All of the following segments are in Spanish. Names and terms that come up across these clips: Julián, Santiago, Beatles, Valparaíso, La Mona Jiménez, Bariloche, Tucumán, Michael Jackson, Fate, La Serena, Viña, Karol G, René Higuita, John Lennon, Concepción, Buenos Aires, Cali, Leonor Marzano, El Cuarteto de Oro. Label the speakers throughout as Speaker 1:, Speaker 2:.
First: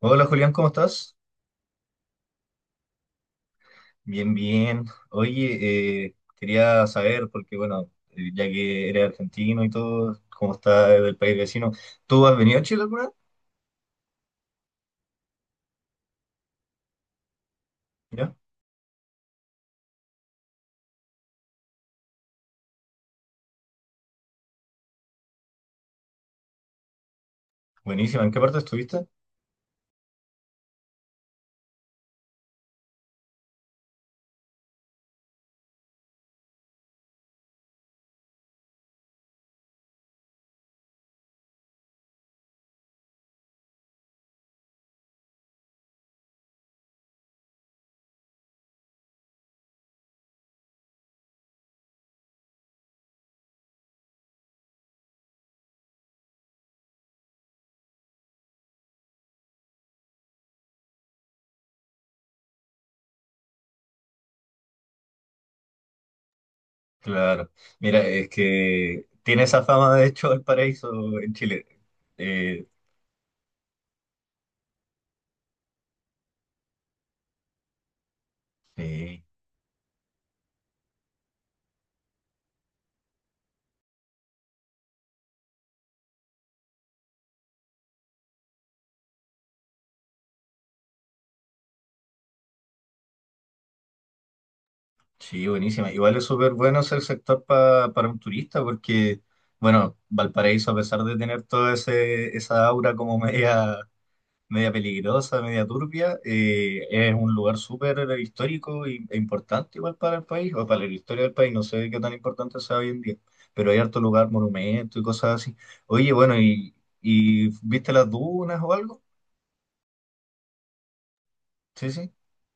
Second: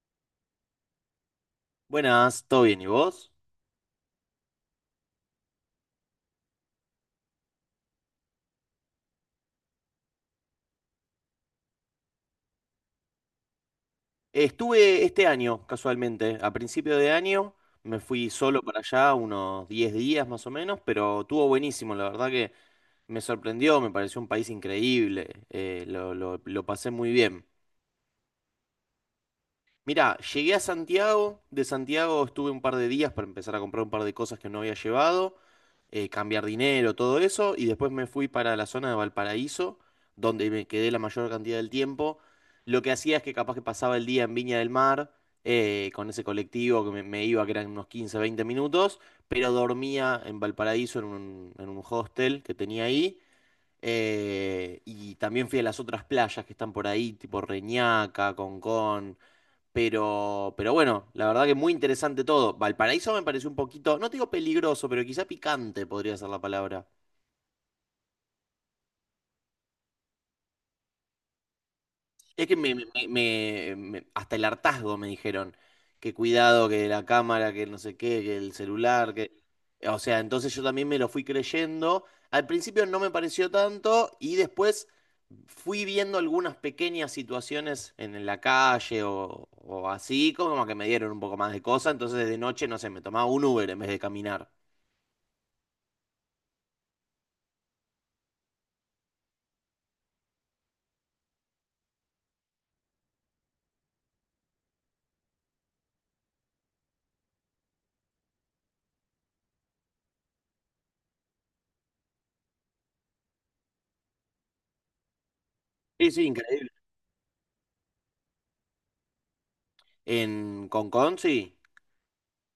Speaker 1: Hola Julián, ¿cómo estás?
Speaker 2: Buenas, ¿todo bien? ¿Y vos?
Speaker 1: Bien, bien. Oye, quería saber, porque bueno, ya que eres argentino y todo, ¿cómo está del país vecino? ¿Tú has venido a Chile alguna vez?
Speaker 2: Estuve este año, casualmente, a principio de año, me fui
Speaker 1: Mira,
Speaker 2: solo para allá unos 10 días más o menos, pero estuvo buenísimo, la verdad que me sorprendió, me pareció un país increíble, lo pasé muy bien.
Speaker 1: buenísima. ¿En qué parte estuviste?
Speaker 2: Mirá, llegué a Santiago, de Santiago estuve un par de días para empezar a comprar un par de cosas que no había llevado, cambiar dinero, todo eso, y después me fui para la zona de Valparaíso, donde me quedé la mayor cantidad del tiempo. Lo que hacía es que capaz que pasaba el día en Viña del Mar, con ese colectivo que me iba, que eran unos 15, 20 minutos, pero dormía en Valparaíso en un hostel que tenía ahí. Y también fui a las otras playas que están por ahí, tipo Reñaca, Concón. Pero bueno, la verdad que muy interesante todo. Valparaíso me pareció un poquito, no te digo peligroso, pero quizá picante podría ser la palabra.
Speaker 1: Claro. Mira, es que tiene esa fama, de hecho, Valparaíso en Chile.
Speaker 2: Es que
Speaker 1: Eh,
Speaker 2: hasta el hartazgo me dijeron que cuidado, que la cámara, que no sé qué, que el celular,
Speaker 1: sí,
Speaker 2: que... O sea, entonces yo también me lo fui creyendo. Al principio no me pareció tanto y después fui viendo algunas pequeñas situaciones en la calle o así, como que me dieron un poco más de cosa. Entonces de noche, no sé, me tomaba un Uber en vez de caminar.
Speaker 1: sí, buenísima. Igual es súper bueno el sector para un turista, porque, bueno, Valparaíso, a pesar de tener toda ese esa aura como media peligrosa, media turbia. Es un lugar súper histórico e importante igual para el país, o para la historia del país, no sé qué tan importante sea hoy en día, pero hay harto lugar, monumentos y cosas así.
Speaker 2: Sí,
Speaker 1: Oye,
Speaker 2: sí,
Speaker 1: bueno,
Speaker 2: increíble.
Speaker 1: y viste las dunas o algo?
Speaker 2: En Concón, sí.
Speaker 1: Sí, sí.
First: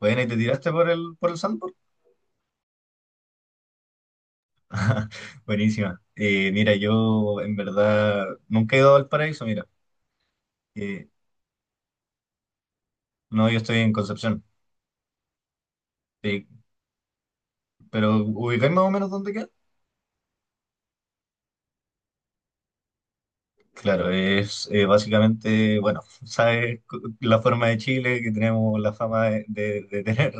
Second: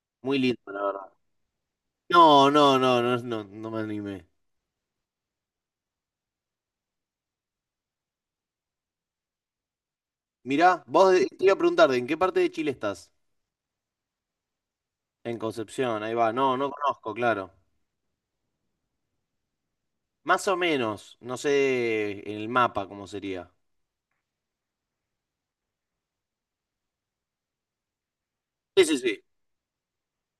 Speaker 1: Bueno, ¿y te
Speaker 2: Muy lindo,
Speaker 1: tiraste
Speaker 2: la
Speaker 1: por
Speaker 2: verdad.
Speaker 1: el sandboard?
Speaker 2: No, no, no, no, no, no me animé.
Speaker 1: Buenísima. Mira, yo en verdad nunca he ido al paraíso, mira.
Speaker 2: Mirá,
Speaker 1: Eh,
Speaker 2: te iba a preguntar, ¿de ¿en qué parte de Chile estás?
Speaker 1: no, yo estoy en Concepción,
Speaker 2: En Concepción, ahí va.
Speaker 1: sí,
Speaker 2: No, no conozco, claro.
Speaker 1: pero ubicáis más o menos dónde queda.
Speaker 2: Más o menos, no sé en el mapa cómo sería.
Speaker 1: Claro, es básicamente, bueno, sabes la forma de Chile, que tenemos
Speaker 2: Sí,
Speaker 1: la
Speaker 2: sí, sí.
Speaker 1: fama de tener,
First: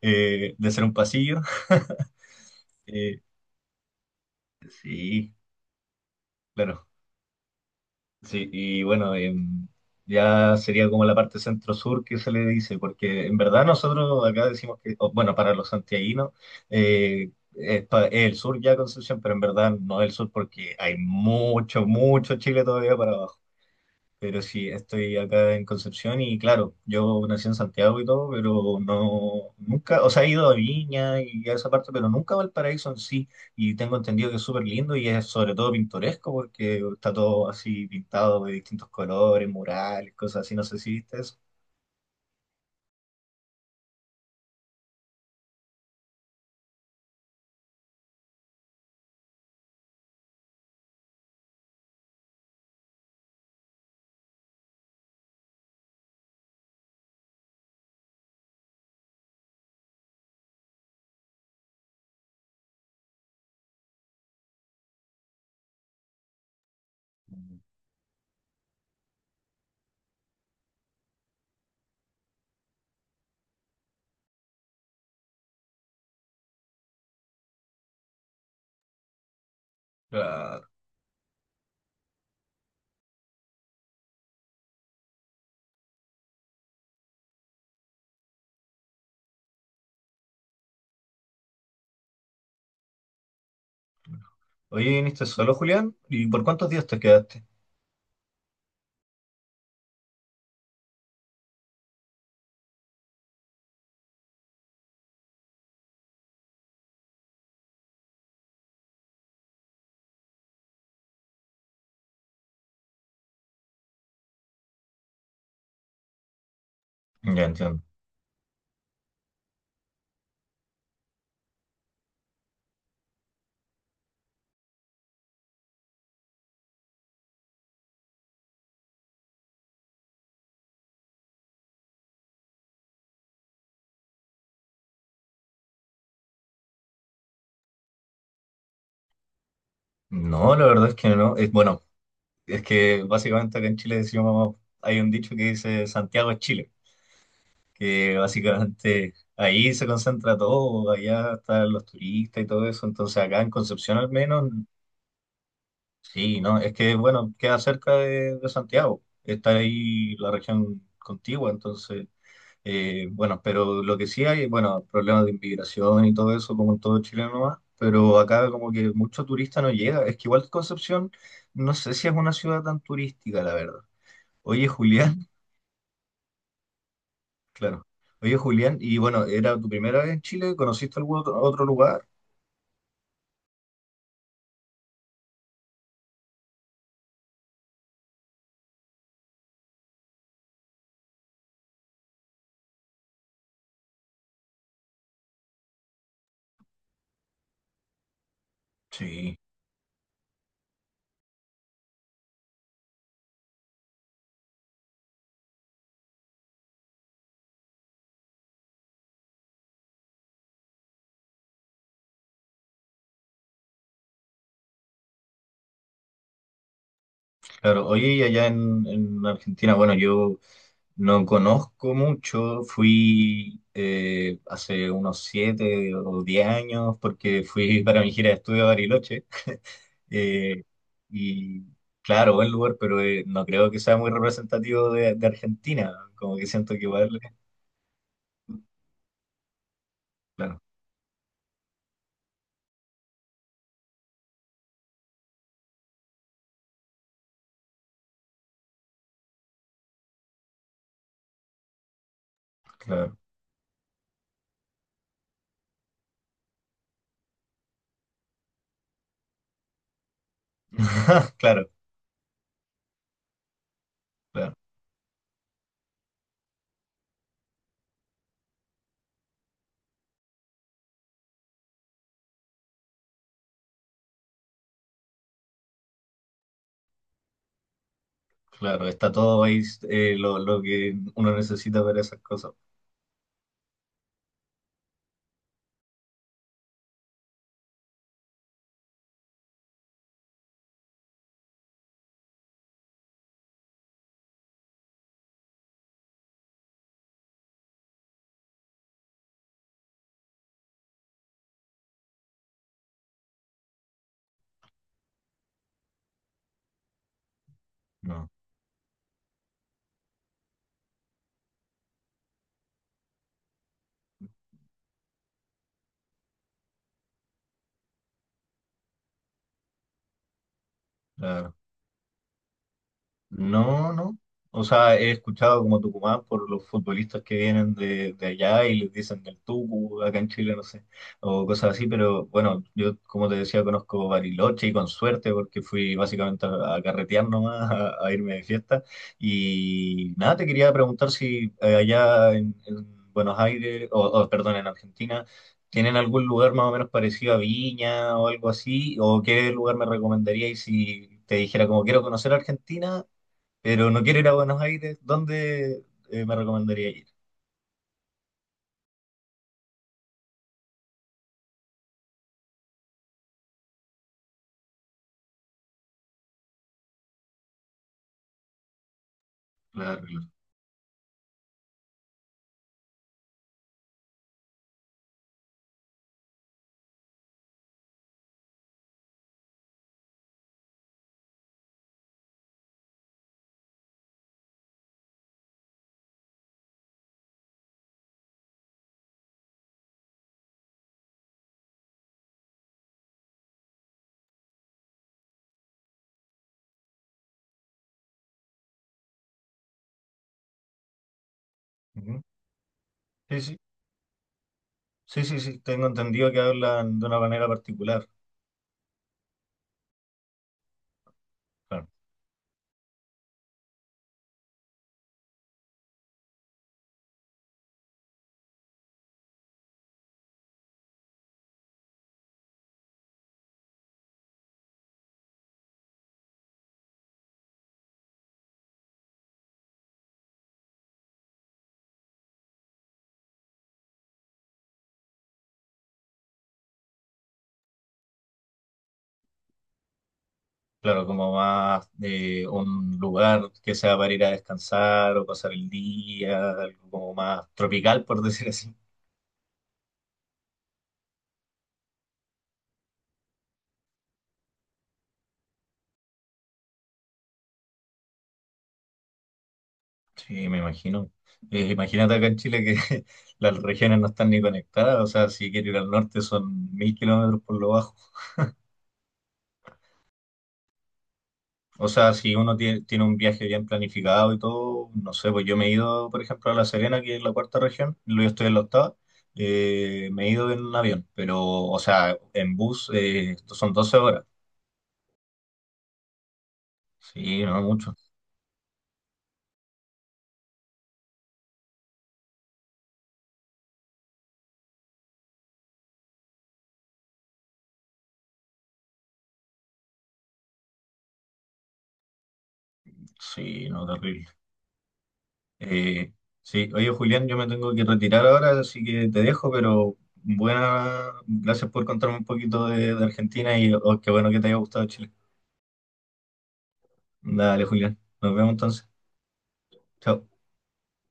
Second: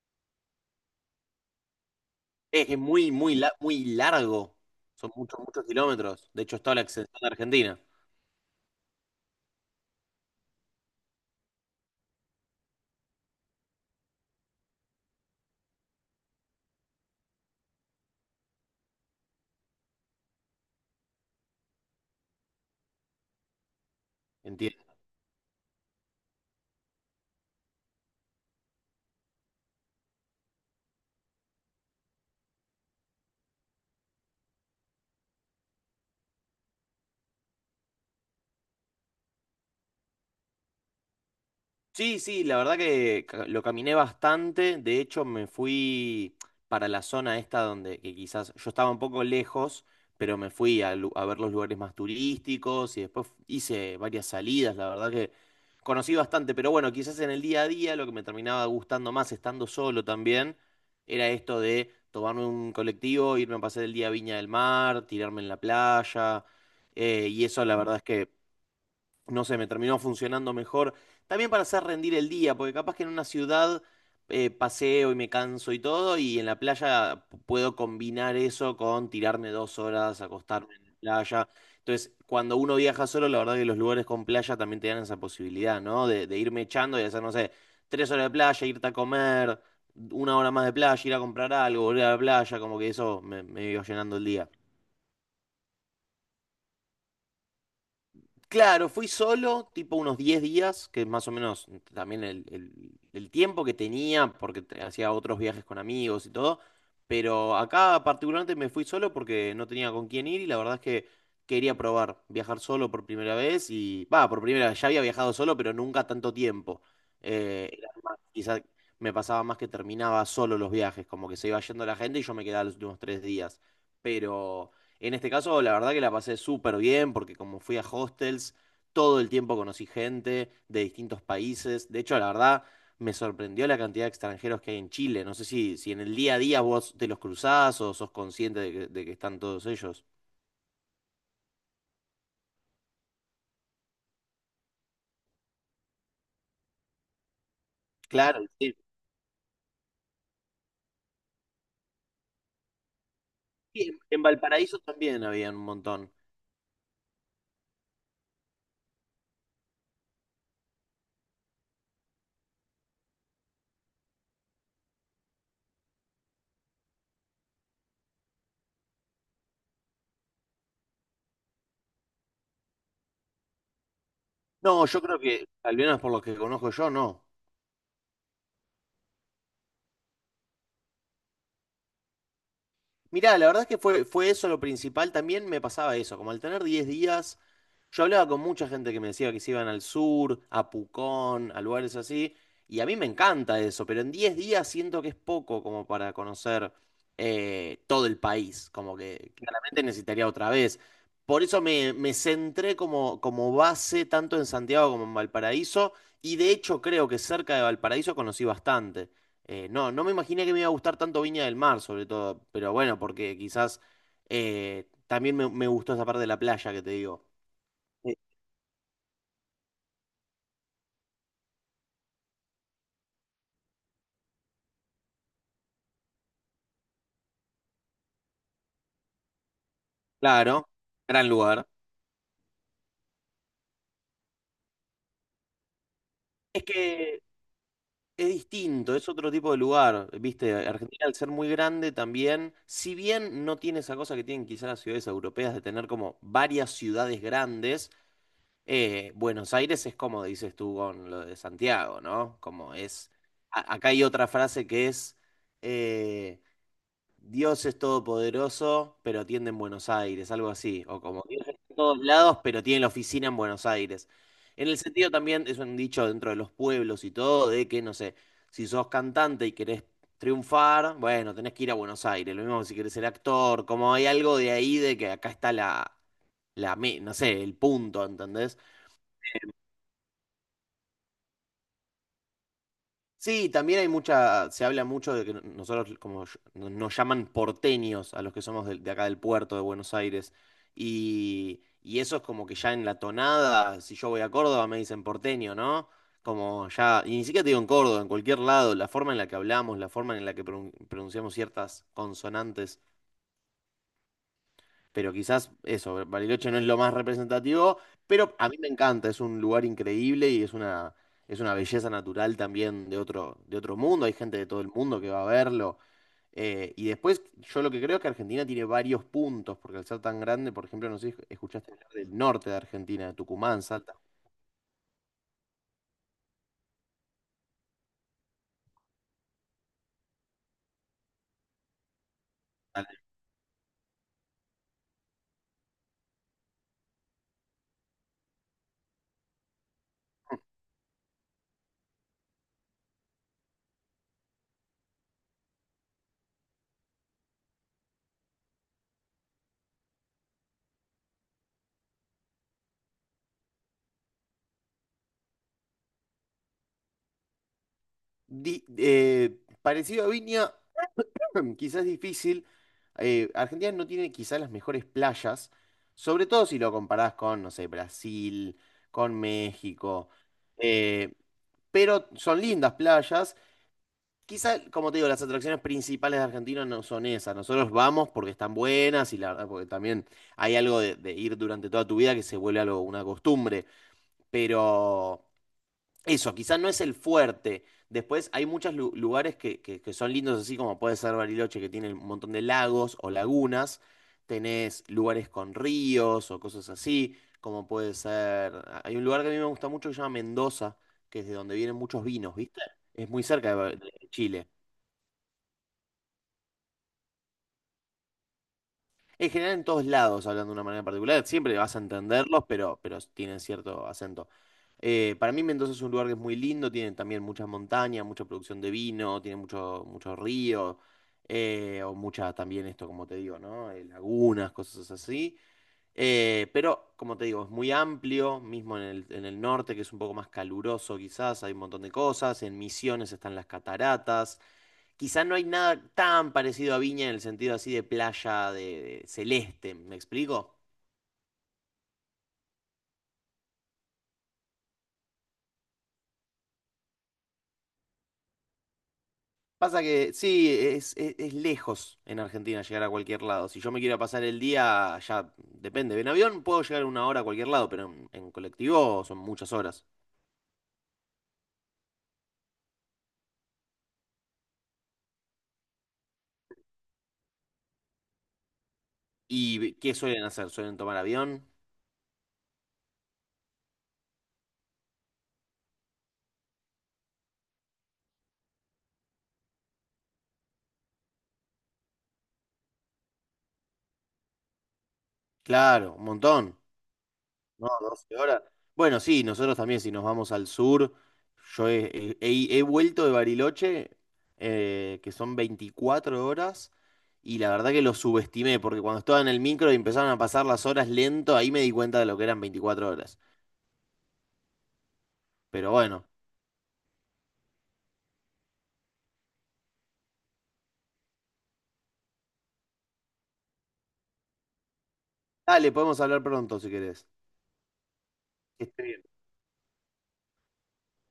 Speaker 1: de ser un pasillo.
Speaker 2: Es que es
Speaker 1: Eh,
Speaker 2: muy, muy largo. Son
Speaker 1: sí,
Speaker 2: muchos kilómetros. De hecho, está la
Speaker 1: claro,
Speaker 2: extensión de Argentina.
Speaker 1: sí, y bueno, ya sería como la parte centro-sur que se le dice, porque en verdad nosotros acá decimos que, o, bueno, para los santiaguinos, es el sur ya Concepción, pero en verdad no es el sur porque hay mucho, mucho Chile todavía para abajo. Pero sí,
Speaker 2: Entiendo.
Speaker 1: estoy acá en Concepción y claro, yo nací en Santiago y todo, pero no, nunca, o sea, he ido a Viña y a esa parte, pero nunca a Valparaíso en sí. Y tengo entendido que es súper lindo y es sobre todo pintoresco porque está todo así pintado de distintos colores, murales, cosas así. No sé si viste eso.
Speaker 2: Sí, sí, la verdad que lo caminé bastante. De hecho, me fui para la zona esta donde que quizás yo estaba un poco lejos, pero me fui a ver los lugares más turísticos y después hice varias salidas. La verdad que conocí bastante, pero bueno, quizás en el día a día lo que me terminaba gustando más estando solo también era esto de tomarme un colectivo, irme a pasar el día a Viña del Mar, tirarme en la playa. Y
Speaker 1: Mm.
Speaker 2: eso la verdad es que no sé, me terminó funcionando mejor. También para hacer rendir el día, porque capaz que en una ciudad paseo y me canso y todo, y en la playa puedo combinar eso con tirarme 2 horas,
Speaker 1: Claro.
Speaker 2: acostarme en la playa. Entonces, cuando uno viaja solo, la verdad que los lugares con playa también te dan esa posibilidad, ¿no? De irme echando y hacer, no sé, 3 horas de playa, irte a comer, 1 hora más de playa, ir a comprar algo, volver a la playa, como que eso me iba llenando el día.
Speaker 1: Oye, ¿viniste solo, Julián? ¿Y por cuántos días te quedaste?
Speaker 2: Claro, fui solo, tipo unos 10 días, que es más o menos también el tiempo que tenía, porque hacía otros viajes con amigos y todo, pero acá particularmente me fui solo porque no tenía con quién ir y la verdad es que quería probar viajar solo por primera vez y, va, por primera vez, ya había viajado solo, pero nunca tanto tiempo.
Speaker 1: Ya entiendo.
Speaker 2: Quizá me pasaba más que terminaba solo los viajes, como que se iba yendo la gente y yo me quedaba los últimos 3 días, pero... En este caso, la verdad que la pasé súper bien porque como fui a hostels, todo el tiempo conocí gente de distintos países. De hecho, la verdad, me sorprendió la cantidad de extranjeros que hay en Chile. No sé si, si en el día a día vos te los cruzás o sos consciente de que están todos ellos.
Speaker 1: No, la verdad es que no. Es, bueno, es que básicamente acá en Chile decimos, hay un dicho que dice Santiago es Chile. Que
Speaker 2: Claro, sí.
Speaker 1: básicamente ahí se concentra todo, allá están los turistas y todo eso, entonces acá en
Speaker 2: Sí,
Speaker 1: Concepción al
Speaker 2: en
Speaker 1: menos,
Speaker 2: Valparaíso también había un montón.
Speaker 1: sí, no, es que bueno, queda cerca de Santiago, está ahí la región contigua, entonces, bueno, pero lo que sí hay, bueno, problemas de inmigración y todo eso, como en todo Chile nomás, pero acá como que mucho turista no llega, es que igual Concepción, no sé si es una ciudad tan turística, la verdad. Oye,
Speaker 2: No, yo creo
Speaker 1: Julián.
Speaker 2: que, al menos por lo que conozco yo, no.
Speaker 1: Claro. Oye, Julián, y bueno, ¿era tu primera vez en Chile? ¿Conociste algún otro lugar?
Speaker 2: Mirá, la verdad es que fue eso lo principal. También me pasaba eso, como al tener 10 días, yo hablaba con mucha gente que me decía que se iban al sur, a Pucón, a lugares así, y a mí me encanta eso, pero en 10 días siento que es poco como para conocer todo el país, como que
Speaker 1: Sí,
Speaker 2: claramente necesitaría otra vez. Por eso me centré como, como base tanto en Santiago como en Valparaíso, y de hecho creo que cerca de Valparaíso conocí bastante. No, no me imaginé que me iba a gustar tanto Viña del Mar, sobre todo, pero bueno, porque quizás me gustó esa parte de la playa que te digo.
Speaker 1: claro. Oye,
Speaker 2: Eh,
Speaker 1: y allá en, Argentina, bueno, yo no conozco mucho. Fui hace unos 7 o 10 años porque fui para mi gira de estudio a Bariloche. Eh,
Speaker 2: Claro, gran
Speaker 1: y
Speaker 2: lugar.
Speaker 1: claro, buen lugar, pero no creo que sea muy representativo de Argentina. Como que
Speaker 2: Es
Speaker 1: siento que igual,
Speaker 2: que es distinto, es otro tipo de lugar, viste,
Speaker 1: claro,
Speaker 2: Argentina al ser muy grande también, si bien no tiene esa cosa que tienen quizás las ciudades europeas de tener como varias ciudades grandes, Buenos Aires es como dices tú con lo de Santiago, ¿no? Como es,
Speaker 1: claro,
Speaker 2: acá hay otra frase que es... eh, Dios es todopoderoso, pero tiende en Buenos Aires, algo así. O como Dios está
Speaker 1: claro,
Speaker 2: en todos lados, pero tiene la oficina en Buenos Aires.
Speaker 1: claro.
Speaker 2: En el sentido también, es un dicho dentro de los pueblos y todo, de que, no sé, si sos cantante y querés triunfar, bueno, tenés que ir a Buenos Aires. Lo mismo que si querés ser actor, como hay algo de ahí de que acá está no sé, el punto, ¿entendés?
Speaker 1: Claro, está todo ahí lo que uno necesita para esas cosas.
Speaker 2: Sí, también hay mucha, se habla mucho de que nosotros como nos llaman porteños a los que somos de, acá del puerto de Buenos Aires. Y eso es como que ya en la tonada, si yo voy a Córdoba me dicen porteño, ¿no? Como ya, y ni siquiera te digo en Córdoba, en cualquier lado, la forma en la que hablamos, la forma en la que pronunciamos ciertas consonantes, pero quizás eso, Bariloche no es lo más representativo,
Speaker 1: No,
Speaker 2: pero a mí me encanta, es un lugar increíble y es una belleza natural también de otro mundo, hay gente de todo el mundo que va a verlo. Y después, yo lo que creo es que Argentina tiene varios puntos, porque al ser tan grande, por ejemplo, no sé si
Speaker 1: la
Speaker 2: escuchaste hablar del norte de Argentina, de Tucumán,
Speaker 1: no,
Speaker 2: Salta.
Speaker 1: no. O sea, he escuchado como Tucumán por los futbolistas que vienen de allá y les dicen del Tucu, acá en Chile, no sé, o cosas así, pero bueno, yo como te decía, conozco Bariloche y con suerte porque fui básicamente a carretear nomás, a irme de fiesta. Y nada, te quería preguntar si allá en, Buenos Aires, o, perdón, en Argentina, ¿tienen algún lugar más o menos parecido a Viña o algo así? ¿O qué lugar me recomendaríais si te dijera como quiero conocer Argentina? Pero no quiero ir a Buenos Aires, ¿dónde me recomendaría ir?
Speaker 2: Parecido a Viña, quizás es difícil. Eh, Argentina no tiene quizás las mejores playas, sobre todo si lo comparás con, no sé, Brasil, con
Speaker 1: Claro,
Speaker 2: México.
Speaker 1: claro.
Speaker 2: Eh, pero son lindas playas. Quizás, como te digo, las atracciones principales de Argentina no son esas. Nosotros vamos porque están buenas y la verdad, porque también hay algo de ir durante toda tu vida que se vuelve algo, una costumbre. Pero eso, quizás no es el fuerte. Después hay muchos lugares que son lindos, así como puede ser Bariloche, que tiene un montón de lagos o lagunas. Tenés lugares con ríos o cosas así, como puede ser... Hay un lugar que a mí me gusta mucho que se llama Mendoza, que es de donde vienen muchos
Speaker 1: Ujú.
Speaker 2: vinos, ¿viste? Es muy
Speaker 1: Sí,
Speaker 2: cerca
Speaker 1: sí,
Speaker 2: De Chile.
Speaker 1: sí, sí, sí, tengo entendido que hablan de una manera particular.
Speaker 2: En general, en todos lados, hablando de una manera particular, siempre vas a
Speaker 1: Claro,
Speaker 2: entenderlos, pero tienen cierto acento. Para mí Mendoza es un lugar que es muy lindo, tiene también muchas montañas, mucha producción de vino, tiene mucho río, o muchas también esto, como te digo, ¿no? Lagunas, cosas así. Pero, como te digo, es muy amplio, mismo en el norte, que es un poco más caluroso quizás, hay un montón de cosas, en Misiones están las cataratas, quizás no hay nada tan parecido a Viña en el sentido así de playa, de celeste, ¿me explico?
Speaker 1: claro, como más de un lugar que sea para ir a descansar o pasar el día, algo como más tropical, por decir así.
Speaker 2: Pasa que sí, es lejos en Argentina llegar a cualquier lado. Si yo me quiero pasar el día, ya depende. En avión puedo llegar 1 hora a cualquier lado, pero en colectivo son muchas horas.
Speaker 1: Sí, me imagino. Imagínate acá en Chile que las regiones no están ni conectadas, o sea, si quiero ir al norte son 1.000 kilómetros por lo bajo.
Speaker 2: ¿Y qué suelen hacer? ¿Suelen tomar avión?
Speaker 1: O sea, si uno tiene, un viaje bien planificado y todo, no sé, pues yo me he ido, por ejemplo, a La Serena, que es la cuarta región, luego estoy en la octava, me he ido en un avión, pero, o sea, en bus esto son 12 horas.
Speaker 2: Claro, un montón.
Speaker 1: Sí, no
Speaker 2: No,
Speaker 1: mucho.
Speaker 2: 12 horas. Bueno, sí, nosotros también, si nos vamos al sur, yo he vuelto de Bariloche, que son 24 horas, y la verdad que lo subestimé, porque cuando estaba en el micro y empezaron a pasar las horas lento, ahí me di cuenta de lo que eran 24 horas.
Speaker 1: Sí, no, terrible.
Speaker 2: Pero bueno,
Speaker 1: Eh, sí, oye, Julián, yo me tengo que retirar ahora, así que te dejo, pero buena, gracias por contarme un poquito de Argentina y oh, qué bueno que te haya gustado Chile.
Speaker 2: dale, podemos hablar pronto si querés.
Speaker 1: Dale, Julián, nos vemos
Speaker 2: Que estés
Speaker 1: entonces.
Speaker 2: bien.
Speaker 1: Chao.